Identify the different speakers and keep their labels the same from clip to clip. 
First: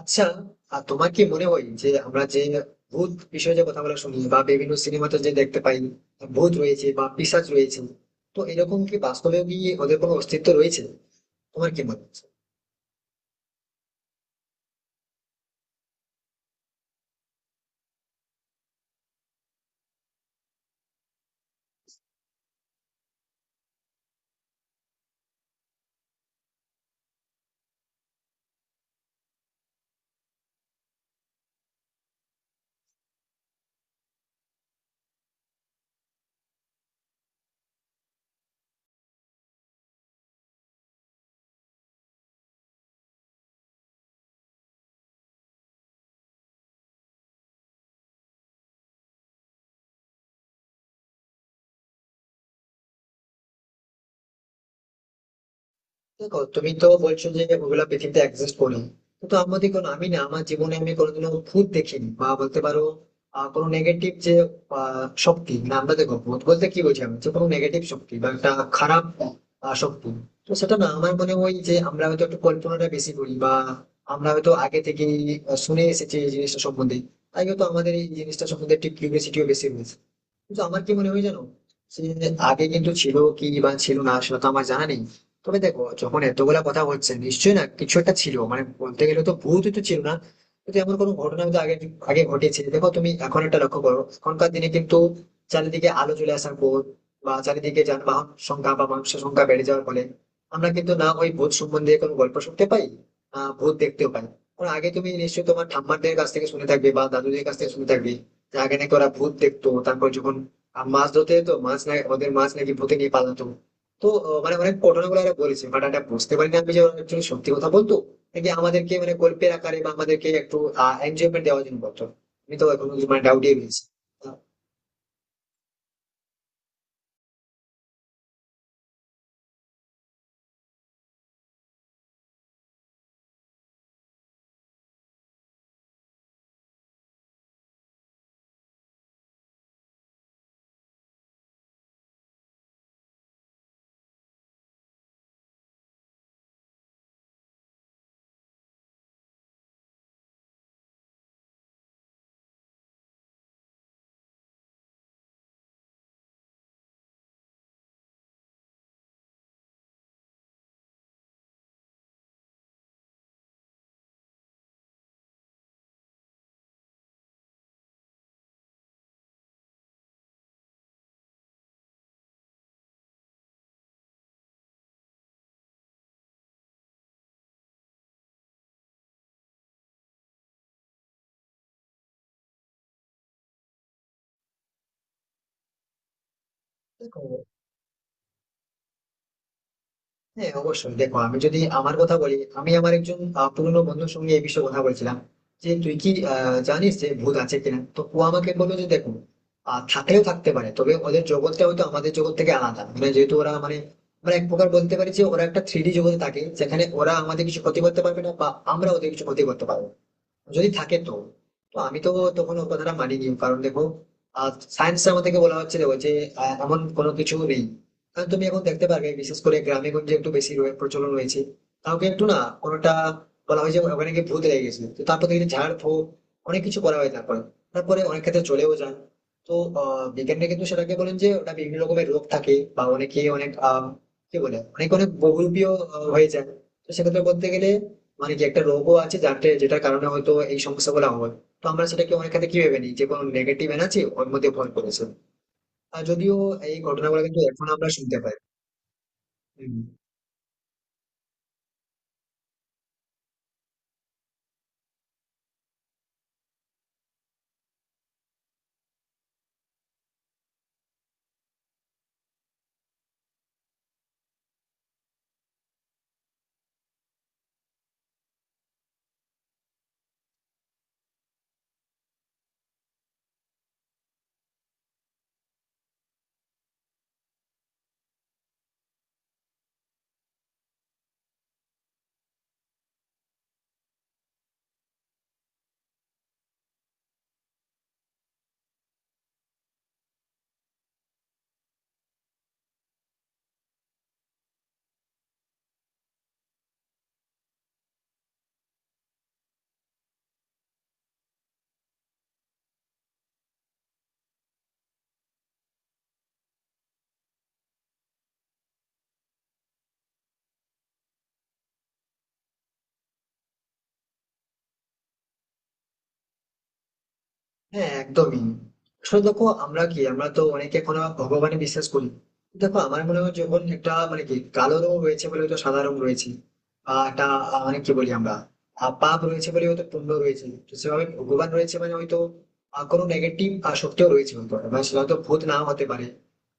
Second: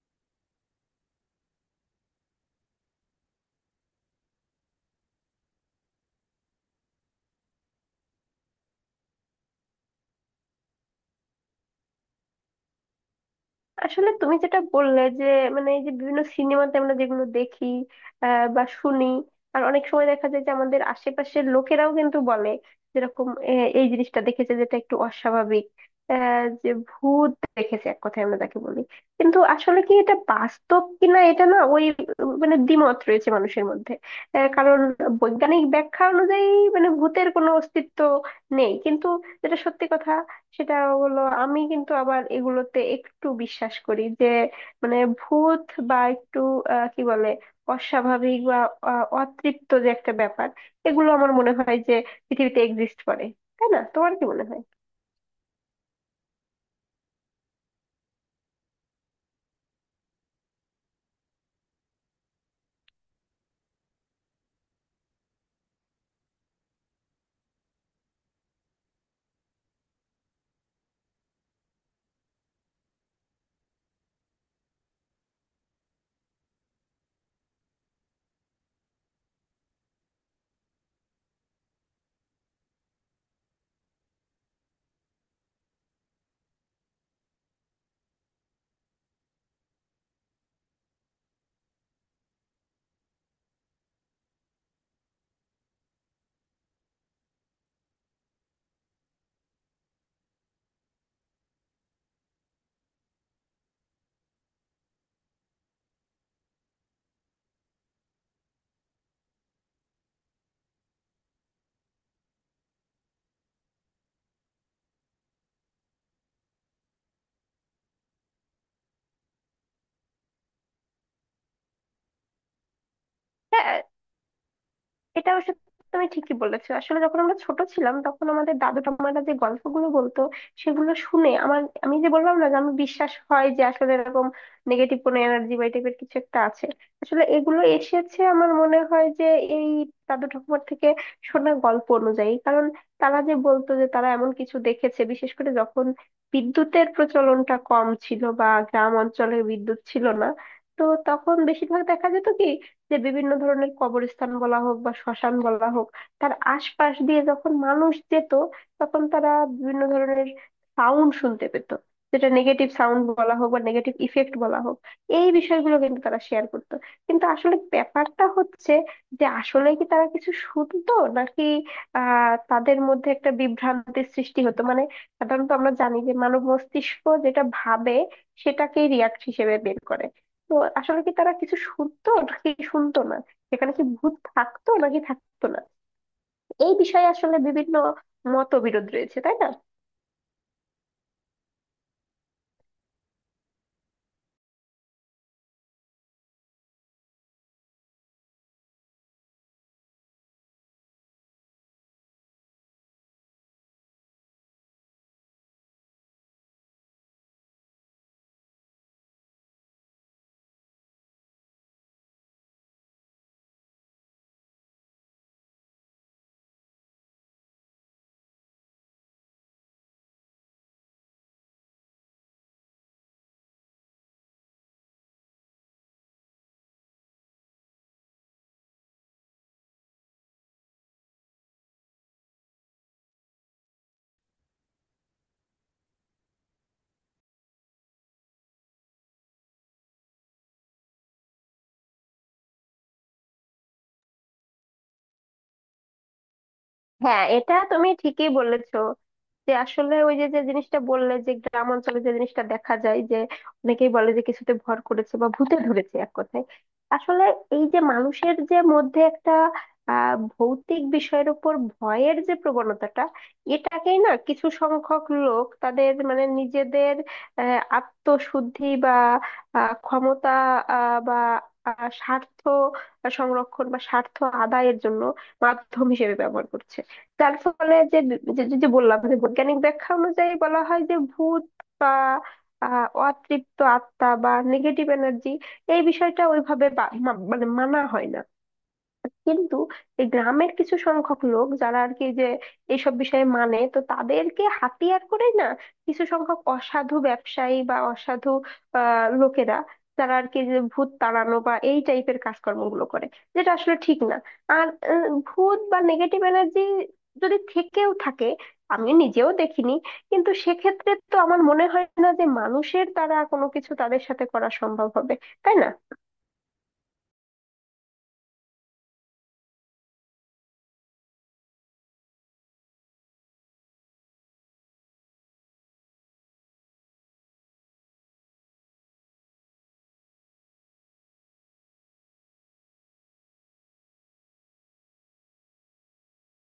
Speaker 1: আচ্ছা। আর তোমার কি মনে হয় যে আমরা যে ভূত বিষয়ে যে কথাগুলো শুনি বা বিভিন্ন সিনেমাতে যে দেখতে পাই, ভূত রয়েছে বা পিশাচ রয়েছে, তো এরকম কি বাস্তবেও কি ওদের কোনো অস্তিত্ব রয়েছে? তোমার কি মনে হয়?
Speaker 2: আসলে তুমি যেটা বললে যে, মানে এই যে বিভিন্ন সিনেমাতে আমরা যেগুলো দেখি বা শুনি। আর অনেক সময় দেখা যায় যে আমাদের আশেপাশের লোকেরাও কিন্তু বলে যেরকম এই জিনিসটা দেখেছে যেটা একটু অস্বাভাবিক, যে ভূত দেখেছে, এক কথায় আমরা তাকে বলি। কিন্তু আসলে কি এটা বাস্তব কিনা, এটা না ওই মানে দ্বিমত রয়েছে মানুষের মধ্যে। কারণ বৈজ্ঞানিক ব্যাখ্যা অনুযায়ী মানে ভূতের কোনো অস্তিত্ব নেই। কিন্তু যেটা সত্যি কথা সেটা হলো, আমি কিন্তু আবার এগুলোতে একটু বিশ্বাস করি যে মানে ভূত বা একটু কি বলে, অস্বাভাবিক বা অতৃপ্ত যে একটা ব্যাপার, এগুলো আমার মনে হয় যে পৃথিবীতে এক্সিস্ট করে। তাই না? তোমার কি মনে হয়?
Speaker 1: দেখো, তুমি তো বলছো যে ওগুলা পৃথিবীতে এক্সিস্ট করে, কিন্তু আমাদের কোনো আমি না আমার জীবনে আমি কোনোদিনও ভূত দেখিনি বা বলতে পারো কোনো নেগেটিভ যে শক্তি না, আমরা দেখো ভূত বলতে কি বলছি, আমি যে কোনো নেগেটিভ শক্তি বা একটা খারাপ শক্তি। তো সেটা না, আমার মনে হয় যে আমরা হয়তো একটু কল্পনাটা বেশি করি, বা আমরা হয়তো আগে থেকে শুনে এসেছি এই জিনিসটা সম্বন্ধে, তাই হয়তো আমাদের এই জিনিসটা সম্বন্ধে একটু কিউরিয়াসিটিও বেশি রয়েছে। কিন্তু আমার কি মনে হয় জানো, সে আগে কিন্তু ছিল কি বা ছিল না সেটা তো আমার জানা নেই। তবে দেখো, যখন এতগুলা কথা হচ্ছে নিশ্চয়ই না কিছু একটা ছিল, মানে বলতে গেলে তো ভূত তো ছিল না, কিন্তু এমন কোনো ঘটনা তো আগে আগে ঘটেছে। দেখো তুমি এখন একটা লক্ষ্য করো, এখনকার দিনে কিন্তু চারিদিকে আলো চলে আসার পর বা চারিদিকে যানবাহন সংখ্যা বা মানুষের সংখ্যা বেড়ে যাওয়ার ফলে আমরা কিন্তু না ওই ভূত সম্বন্ধে কোনো গল্প শুনতে পাই, না ভূত দেখতেও পাই। কারণ আগে তুমি নিশ্চয়ই তোমার ঠাম্মাদের কাছ থেকে শুনে থাকবে বা দাদুদের কাছ থেকে শুনে থাকবে যে আগে নাকি ওরা ভূত দেখতো, তারপর যখন মাছ ধরতে যেত, মাছ না ওদের মাছ নাকি ভূতে নিয়ে পালাতো। তো মানে অনেক ঘটনাগুলো এরা বলেছে, বাট এটা বুঝতে পারিনি আমি যে ওরা actually সত্যি কথা বলতো নাকি আমাদেরকে মানে গল্পের আকারে বা আমাদেরকে একটু এনজয়মেন্ট দেওয়ার জন্য বলতো। আমি তো এখন মানে ডাউটই
Speaker 2: হ্যাঁ,
Speaker 1: রয়েছি। আহ,
Speaker 2: এটা অবশ্য তুমি ঠিকই বলেছো। আসলে যখন আমরা ছোট ছিলাম তখন আমাদের দাদু ঠাম্মারা যে গল্পগুলো বলতো সেগুলো শুনে আমার, আমি যে বললাম না যে আমি বিশ্বাস হয় যে আসলে এরকম নেগেটিভ কোনো এনার্জি বা এই টাইপের কিছু একটা আছে। আসলে এগুলো এসেছে আমার মনে হয় যে এই দাদু ঠাকুমার থেকে শোনা গল্প অনুযায়ী। কারণ তারা যে বলতো যে তারা এমন কিছু দেখেছে, বিশেষ করে যখন বিদ্যুতের প্রচলনটা কম ছিল বা গ্রাম অঞ্চলে বিদ্যুৎ ছিল না, তো তখন বেশিরভাগ দেখা যেত কি, যে বিভিন্ন ধরনের কবরস্থান বলা হোক বা শ্মশান বলা হোক, তার আশপাশ দিয়ে যখন মানুষ যেত তখন তারা বিভিন্ন ধরনের সাউন্ড শুনতে পেত, যেটা নেগেটিভ সাউন্ড বলা হোক বা নেগেটিভ ইফেক্ট বলা হোক। এই বিষয়গুলো কিন্তু তারা শেয়ার করতো। কিন্তু আসলে ব্যাপারটা হচ্ছে যে আসলে কি তারা কিছু শুনতো, নাকি তাদের মধ্যে একটা বিভ্রান্তির সৃষ্টি হতো, মানে সাধারণত আমরা জানি যে মানব মস্তিষ্ক যেটা ভাবে সেটাকেই রিয়াক্ট হিসেবে বের করে। তো আসলে কি তারা কিছু শুনতো নাকি শুনতো না, সেখানে কি ভূত থাকতো নাকি থাকতো না, এই বিষয়ে
Speaker 1: দেখো,
Speaker 2: আসলে বিভিন্ন মতবিরোধ রয়েছে। তাই না?
Speaker 1: হ্যাঁ অবশ্যই। দেখো আমি যদি আমার কথা বলি, আমি আমার একজন পুরনো বন্ধুর সঙ্গে এই বিষয়ে কথা বলছিলাম যে তুই কি জানিস যে ভূত আছে কিনা। তো ও আমাকে বললো যে দেখো, থাকলেও থাকতে পারে, তবে ওদের জগৎটা হয়তো আমাদের জগৎ থেকে আলাদা, মানে যেহেতু ওরা মানে আমরা এক প্রকার বলতে পারি যে ওরা একটা থ্রি ডি জগতে থাকে, যেখানে ওরা আমাদের কিছু ক্ষতি করতে পারবে না বা আমরা ওদের কিছু ক্ষতি করতে পারবো না, যদি থাকে তো। তো আমি তো তখন ওর কথাটা মানিনি, কারণ দেখো সায়েন্সের আমাদেরকে বলা হচ্ছিল যে এমন কোনো কিছু নেই। কারণ তুমি এখন দেখতে পারবে, বিশেষ করে গ্রামে গঞ্জে একটু বেশি প্রচলন রয়েছে। কাউকে একটু না কোনোটা বলা হয় যে ওখানে গিয়ে ভূত লেগে গেছে, তো তারপর দেখি ঝাড় ফুঁক অনেক কিছু করা হয়, তারপরে তারপরে অনেক ক্ষেত্রে চলেও যান। তো আহ, বিজ্ঞানীরা কিন্তু সেটাকে বলেন যে ওটা বিভিন্ন রকমের রোগ থাকে, বা অনেকে অনেক কি বলে, অনেক অনেক বহুরূপীয় হয়ে যায়। তো সেক্ষেত্রে বলতে গেলে মানে যে একটা রোগও আছে যাতে যেটার কারণে হয়তো এই সমস্যাগুলো হয়, তো আমরা সেটাকে অনেক ক্ষেত্রে কি ভেবে নিই যে কোনো নেগেটিভ এনার্জি ওর মধ্যে ভর করেছে। আর যদিও এই ঘটনাগুলো
Speaker 2: হ্যাঁ,
Speaker 1: কিন্তু
Speaker 2: এটা
Speaker 1: এখন
Speaker 2: তুমি
Speaker 1: আমরা শুনতে
Speaker 2: ঠিকই
Speaker 1: পাই।
Speaker 2: বলেছো। যে
Speaker 1: হম।
Speaker 2: আসলে ওই যে যে জিনিসটা বললে যে গ্রাম অঞ্চলে যে জিনিসটা দেখা যায়, যে অনেকেই বলে যে কিছুতে ভর করেছে বা ভূতে ধরেছে, এক কথায় আসলে এই যে মানুষের যে মধ্যে একটা ভৌতিক বিষয়ের উপর ভয়ের যে প্রবণতাটা, এটাকেই না কিছু সংখ্যক লোক তাদের মানে নিজেদের আত্মশুদ্ধি বা ক্ষমতা বা স্বার্থ সংরক্ষণ বা স্বার্থ আদায়ের জন্য মাধ্যম হিসেবে ব্যবহার করছে। যার ফলে যে বললাম যে বৈজ্ঞানিক ব্যাখ্যা অনুযায়ী বলা হয় যে ভূত বা অতৃপ্ত আত্মা বা নেগেটিভ এনার্জি, এই বিষয়টা ওইভাবে মানে মানা হয় না। কিন্তু এই গ্রামের কিছু সংখ্যক লোক যারা আর কি যে এইসব বিষয়ে মানে, তো তাদেরকে হাতিয়ার করে না কিছু সংখ্যক অসাধু ব্যবসায়ী বা অসাধু আহ লোকেরা, যারা আর কি যে ভূত তাড়ানো বা এই টাইপের কাজকর্মগুলো করে, যেটা আসলে ঠিক না। আর ভূত বা নেগেটিভ এনার্জি যদি থেকেও থাকে, আমি নিজেও দেখিনি, কিন্তু সেক্ষেত্রে তো আমার মনে হয় না যে মানুষের দ্বারা কোনো কিছু তাদের সাথে করা সম্ভব হবে। তাই না?
Speaker 1: হ্যাঁ, একদমই। আসলে দেখো, আমরা কি আমরা তো অনেকে এখনো ভগবানে বিশ্বাস করি। দেখো আমার মনে হয়, যখন একটা মানে কি কালো রং রয়েছে বলে হয়তো সাদা রং রয়েছে, বা একটা মানে কি বলি আমরা, পাপ রয়েছে বলে হয়তো পুণ্য রয়েছে, তো সেভাবে ভগবান রয়েছে মানে হয়তো কোনো নেগেটিভ শক্তিও রয়েছে। হয়তো এবার সেটা হয়তো ভূত নাও হতে পারে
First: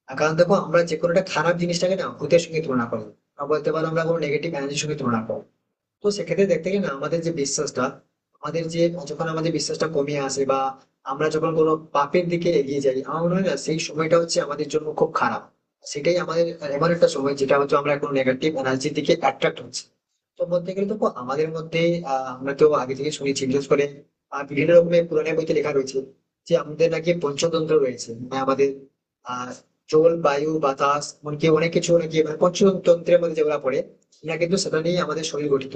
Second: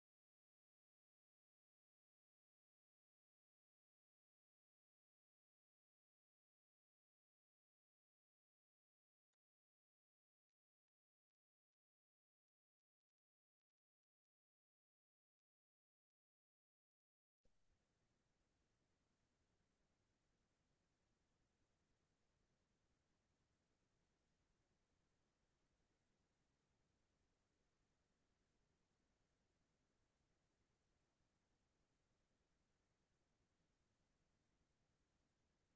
Speaker 1: আর, কারণ দেখো আমরা যে কোনো একটা খারাপ জিনিসটাকে না ভূতের সঙ্গে তুলনা করবো, বা বলতে পারো আমরা কোনো নেগেটিভ এনার্জির সঙ্গে তুলনা করবো। তো সেক্ষেত্রে দেখতে গেলে না আমাদের যে বিশ্বাসটা, আমাদের যে, যখন আমাদের বিশ্বাসটা কমিয়ে আসে বা আমরা যখন কোনো পাপের দিকে এগিয়ে যাই, আমার মনে হয় না সেই সময়টা হচ্ছে আমাদের জন্য খুব খারাপ। সেটাই আমাদের এমন একটা সময় যেটা হচ্ছে আমরা কোনো নেগেটিভ এনার্জির দিকে অ্যাট্রাক্ট হচ্ছি। তো বলতে গেলে দেখো আমাদের মধ্যে আহ আমরা তো আগে থেকে শুনেছি, বিশেষ করে বিভিন্ন রকমের পুরাণের বইতে লেখা রয়েছে যে আমাদের নাকি পঞ্চতন্ত্র রয়েছে, মানে আমাদের আহ জল বায়ু বাতাস এমনকি অনেক কিছু নাকি মানে পঞ্চতন্ত্রের মধ্যে যেগুলো পড়ে, এরা কিন্তু সেটা নিয়ে আমাদের শরীর গঠিত।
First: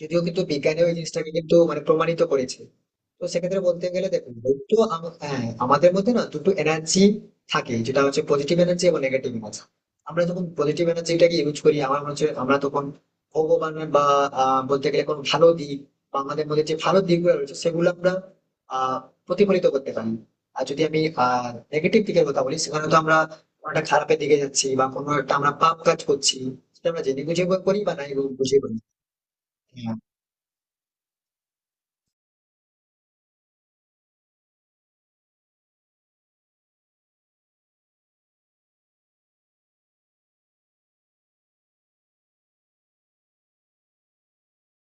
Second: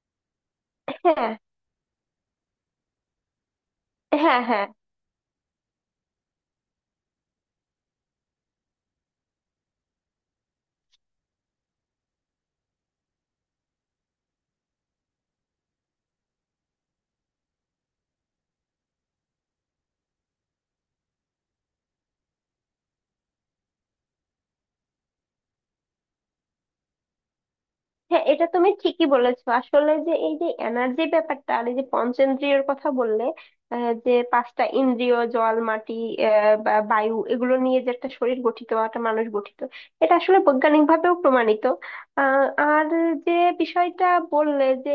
Speaker 1: যদিও কিন্তু বিজ্ঞানে ওই জিনিসটাকে
Speaker 2: হ্যাঁ,
Speaker 1: কিন্তু মানে প্রমাণিত করেছে। তো সেক্ষেত্রে বলতে গেলে দেখুন,
Speaker 2: হ্যাঁ, হ্যাঁ,
Speaker 1: হ্যাঁ, আমাদের মধ্যে না দুটো এনার্জি থাকে যেটা হচ্ছে পজিটিভ এনার্জি এবং নেগেটিভ এনার্জি। আমরা যখন পজিটিভ এনার্জিটাকে ইউজ করি, আমার মনে হচ্ছে আমরা তখন ভগবান বা বলতে গেলে কোনো ভালো দিক, বা আমাদের মধ্যে যে ভালো দিকগুলো রয়েছে সেগুলো আমরা আহ প্রতিফলিত করতে পারি। আর যদি আমি নেগেটিভ দিকের কথা বলি, সেখানে তো আমরা কোনো একটা খারাপের দিকে যাচ্ছি বা কোনো একটা আমরা পাপ কাজ করছি, সেটা আমরা জেনে বুঝে করি বা নাই
Speaker 2: হ্যাঁ, এটা
Speaker 1: বুঝে
Speaker 2: তুমি
Speaker 1: করি।
Speaker 2: ঠিকই বলেছো। আসলে
Speaker 1: হ্যাঁ,
Speaker 2: যে এই যে এনার্জি ব্যাপারটা আর এই যে পঞ্চেন্দ্রিয়র কথা বললে, যে পাঁচটা ইন্দ্রিয় জল মাটি বা বায়ু, এগুলো নিয়ে যে একটা শরীর গঠিত বা একটা মানুষ গঠিত, এটা আসলে বৈজ্ঞানিক ভাবেও প্রমাণিত। আর যে বিষয়টা বললে যে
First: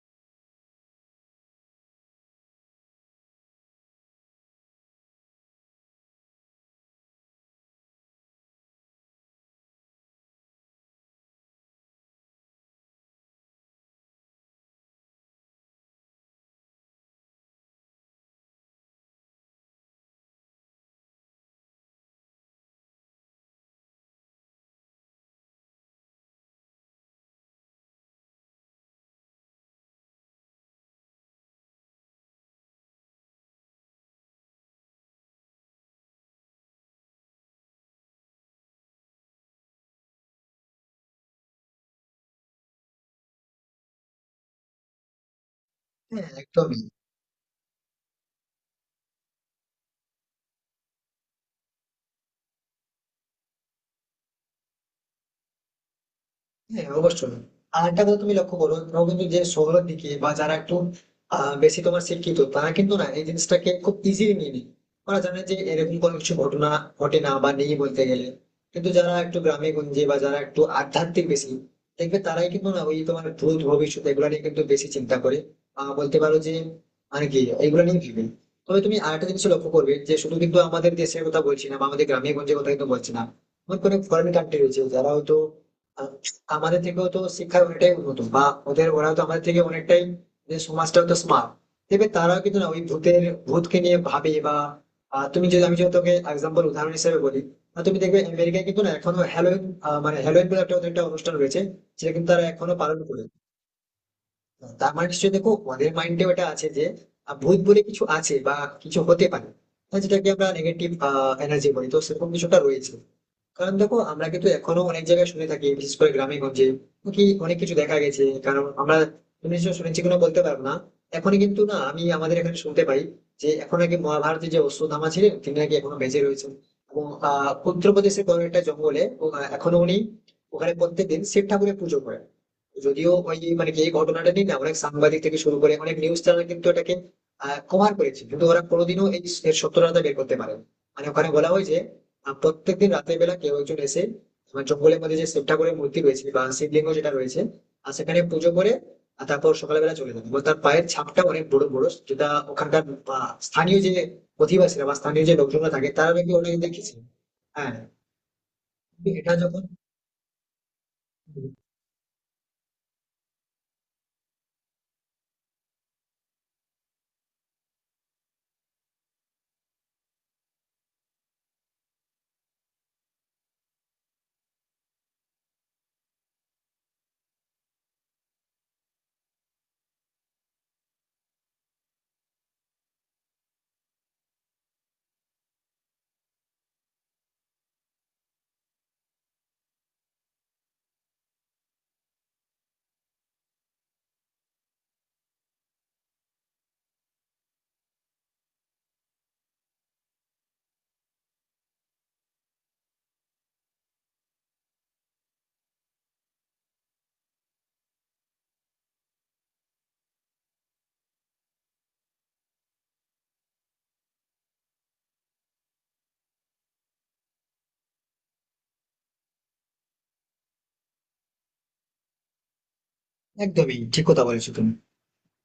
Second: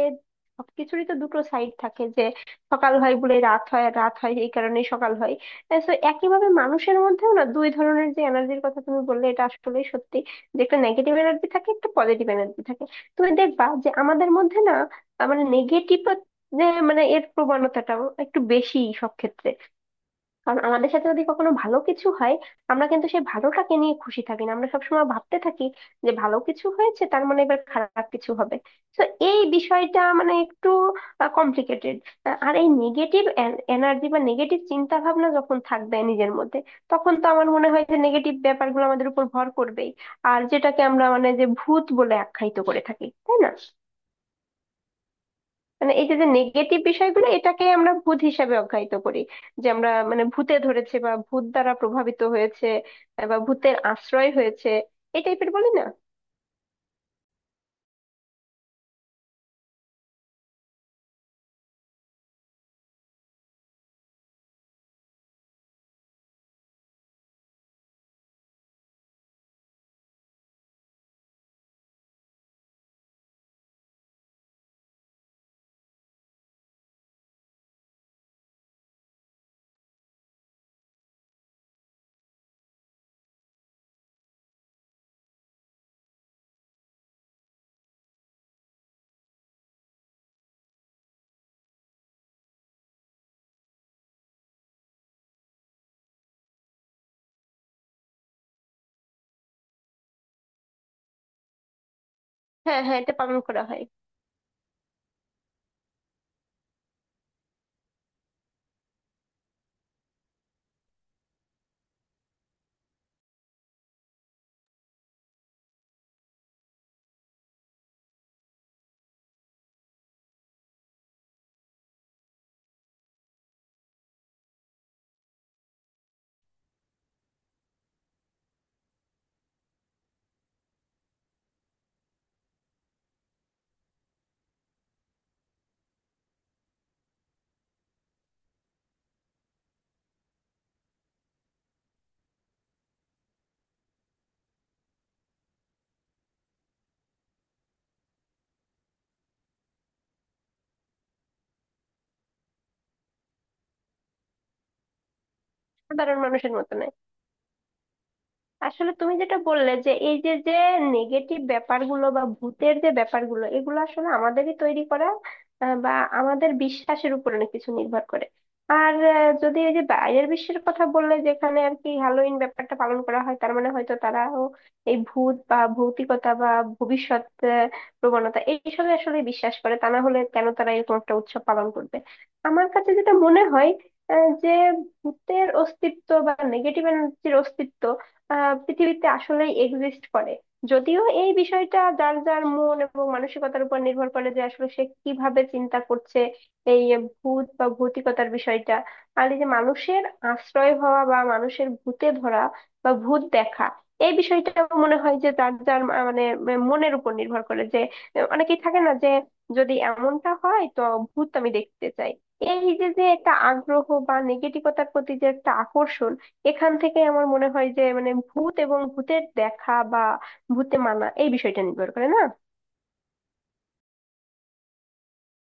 Speaker 2: সবকিছুরই তো দুটো সাইড থাকে, যে সকাল হয় বলে রাত হয় আর রাত হয় এই কারণেই সকাল হয়। তো একইভাবে মানুষের মধ্যেও না দুই ধরনের যে এনার্জির কথা তুমি বললে, এটা আসলে সত্যি যে একটা নেগেটিভ এনার্জি থাকে, একটা পজিটিভ এনার্জি থাকে। তুমি দেখবা যে আমাদের মধ্যে না মানে নেগেটিভ যে মানে এর প্রবণতাটা একটু বেশি সব ক্ষেত্রে। কারণ আমাদের সাথে যদি কখনো ভালো কিছু হয়, আমরা কিন্তু সেই ভালোটাকে নিয়ে খুশি থাকি না, আমরা সবসময় ভাবতে থাকি যে ভালো কিছু হয়েছে তার মানে এবার খারাপ কিছু হবে। তো এই বিষয়টা মানে একটু কমপ্লিকেটেড। আর এই নেগেটিভ এনার্জি বা নেগেটিভ চিন্তা ভাবনা যখন থাকবে নিজের মধ্যে, তখন তো আমার মনে হয় যে নেগেটিভ ব্যাপারগুলো আমাদের উপর ভর করবেই। আর যেটাকে আমরা মানে যে ভূত বলে আখ্যায়িত করে থাকি, তাই না? মানে এই যে
Speaker 1: হ্যাঁ,
Speaker 2: যে
Speaker 1: একদমই।
Speaker 2: নেগেটিভ বিষয়গুলো এটাকে আমরা ভূত হিসাবে অখ্যায়িত করি। যে আমরা মানে ভূতে ধরেছে বা ভূত দ্বারা প্রভাবিত হয়েছে বা ভূতের আশ্রয় হয়েছে, এই টাইপের বলি না।
Speaker 1: হ্যাঁ, অবশ্যই। আর একটা কথা তুমি লক্ষ্য করো, ধরো কিন্তু যে শহরের দিকে বা যারা একটু বেশি তোমার শিক্ষিত তারা কিন্তু না এই জিনিসটাকে খুব ইজিলি নিয়ে নেয়। ওরা জানে যে এরকম কোনো কিছু ঘটনা ঘটে না বা নেই বলতে গেলে। কিন্তু যারা একটু গ্রামে গঞ্জে বা যারা একটু আধ্যাত্মিক বেশি, দেখবে তারাই কিন্তু না ওই তোমার ভূত ভবিষ্যৎ এগুলো নিয়ে কিন্তু বেশি চিন্তা করে। আহ, বলতে পারো যে মানে কি এগুলো নিয়ে ভেবে। তবে তুমি আরেকটা জিনিস লক্ষ্য করবে যে শুধু কিন্তু আমাদের দেশের কথা বলছি না বা আমাদের গ্রামে গঞ্জের কথা কিন্তু বলছি না, এমন কোনো ফরেন কান্ট্রি রয়েছে যারা হয়তো আমাদের থেকেও তো শিক্ষায় অনেকটাই উন্নত, বা ওদের ওরাও তো আমাদের থেকে অনেকটাই, যে সমাজটাও তো স্মার্ট, দেখবে তারাও কিন্তু না ওই ভূতকে নিয়ে ভাবে বা, আহ, তুমি যদি আমি যদি তোকে এক্সাম্পল উদাহরণ হিসেবে বলি, তুমি দেখবে আমেরিকায় কিন্তু না এখনো হ্যালোইন, মানে হ্যালোইন বলে একটা ওদের একটা অনুষ্ঠান রয়েছে, সেটা কিন্তু তারা এখনো
Speaker 2: হ্যাঁ,
Speaker 1: পালন
Speaker 2: হ্যাঁ, এটা
Speaker 1: করে।
Speaker 2: পালন করা হয়।
Speaker 1: তার মানে নিশ্চয়ই দেখো ওদের মাইন্ডে ওটা আছে যে ভূত বলে কিছু আছে বা কিছু হতে পারে। হ্যাঁ, যেটাকে আমরা নেগেটিভ এনার্জি বলি, তো সেরকম কিছুটা রয়েছে। কারণ দেখো আমরা কিন্তু এখনো অনেক জায়গায় শুনে থাকি, বিশেষ করে গ্রামে গঞ্জে কি অনেক কিছু দেখা গেছে। কারণ আমরা, তুমি নিশ্চয় শুনেছি কিনা বলতে পারবো না, এখন কিন্তু না আমি আমাদের এখানে শুনতে পাই যে এখন নাকি মহাভারতের যে অশ্বত্থামা ছিলেন তিনি নাকি এখনো বেঁচে রয়েছেন, এবং আহ, উত্তরপ্রদেশের কোনো একটা জঙ্গলে এখনো উনি ওখানে প্রত্যেকদিন শিব ঠাকুরের পুজো করেন। যদিও ওই মানে কি এই ঘটনাটা নিয়ে না অনেক সাংবাদিক থেকে শুরু করে অনেক নিউজ চ্যানেল কিন্তু এটাকে কভার করেছে, কিন্তু ওরা কোনোদিনও এই এর সত্যতা বের করতে পারেন। মানে ওখানে বলা হয় যে প্রত্যেকদিন রাতের বেলা কেউ একজন এসে আমার জঙ্গলের মধ্যে যে শিবঠাকুরের মূর্তি রয়েছে বা শিবলিঙ্গ যেটা রয়েছে, আর সেখানে পুজো করে, আর তারপর সকালবেলা চলে যাবে। এবং তার পায়ের ছাপটা অনেক বড় বড়, যেটা ওখানকার স্থানীয় যে অধিবাসীরা বা স্থানীয় যে লোকজনরা থাকে তারা
Speaker 2: সাধারণ
Speaker 1: নাকি
Speaker 2: মানুষের
Speaker 1: অনেক
Speaker 2: মতো নয়।
Speaker 1: দেখেছে। হ্যাঁ,
Speaker 2: আসলে
Speaker 1: কিন্তু
Speaker 2: তুমি
Speaker 1: এটা
Speaker 2: যেটা
Speaker 1: যখন,
Speaker 2: বললে যে এই যে যে নেগেটিভ ব্যাপারগুলো বা ভূতের যে ব্যাপারগুলো, এগুলো আসলে আমাদেরই তৈরি করা বা আমাদের বিশ্বাসের উপর অনেক কিছু নির্ভর করে। আর যদি এই যে বাইরের বিশ্বের কথা বললে যেখানে আর কি হ্যালোইন ব্যাপারটা পালন করা হয়, তার মানে হয়তো তারাও এই ভূত বা ভৌতিকতা বা ভবিষ্যৎ আহ, প্রবণতা এইসবে আসলে বিশ্বাস করে, তা না হলে কেন তারা এরকম একটা উৎসব পালন করবে? আমার কাছে যেটা মনে হয়, যে ভূতের অস্তিত্ব বা নেগেটিভ এনার্জির অস্তিত্ব পৃথিবীতে আসলেই এক্সিস্ট করে। যদিও এই বিষয়টা যার যার মন এবং মানসিকতার উপর নির্ভর করে যে আসলে সে কিভাবে চিন্তা করছে এই ভূত বা ভৌতিকতার বিষয়টা। আর এই যে মানুষের আশ্রয় হওয়া বা মানুষের ভূতে ধরা বা ভূত দেখা এই বিষয়টা মনে হয় যে যার যার মানে মনের উপর নির্ভর করে, যে অনেকেই থাকে না, যে যদি এমনটা হয় তো ভূত আমি দেখতে চাই। এই যে যে একটা আগ্রহ বা নেগেটিভতার প্রতি যে একটা আকর্ষণ, এখান থেকে আমার মনে হয় যে মানে ভূত এবং ভূতের দেখা বা ভূতে মানা, এই বিষয়টা নির্ভর করে না।
Speaker 1: একদমই ঠিক কথা বলেছো তুমি।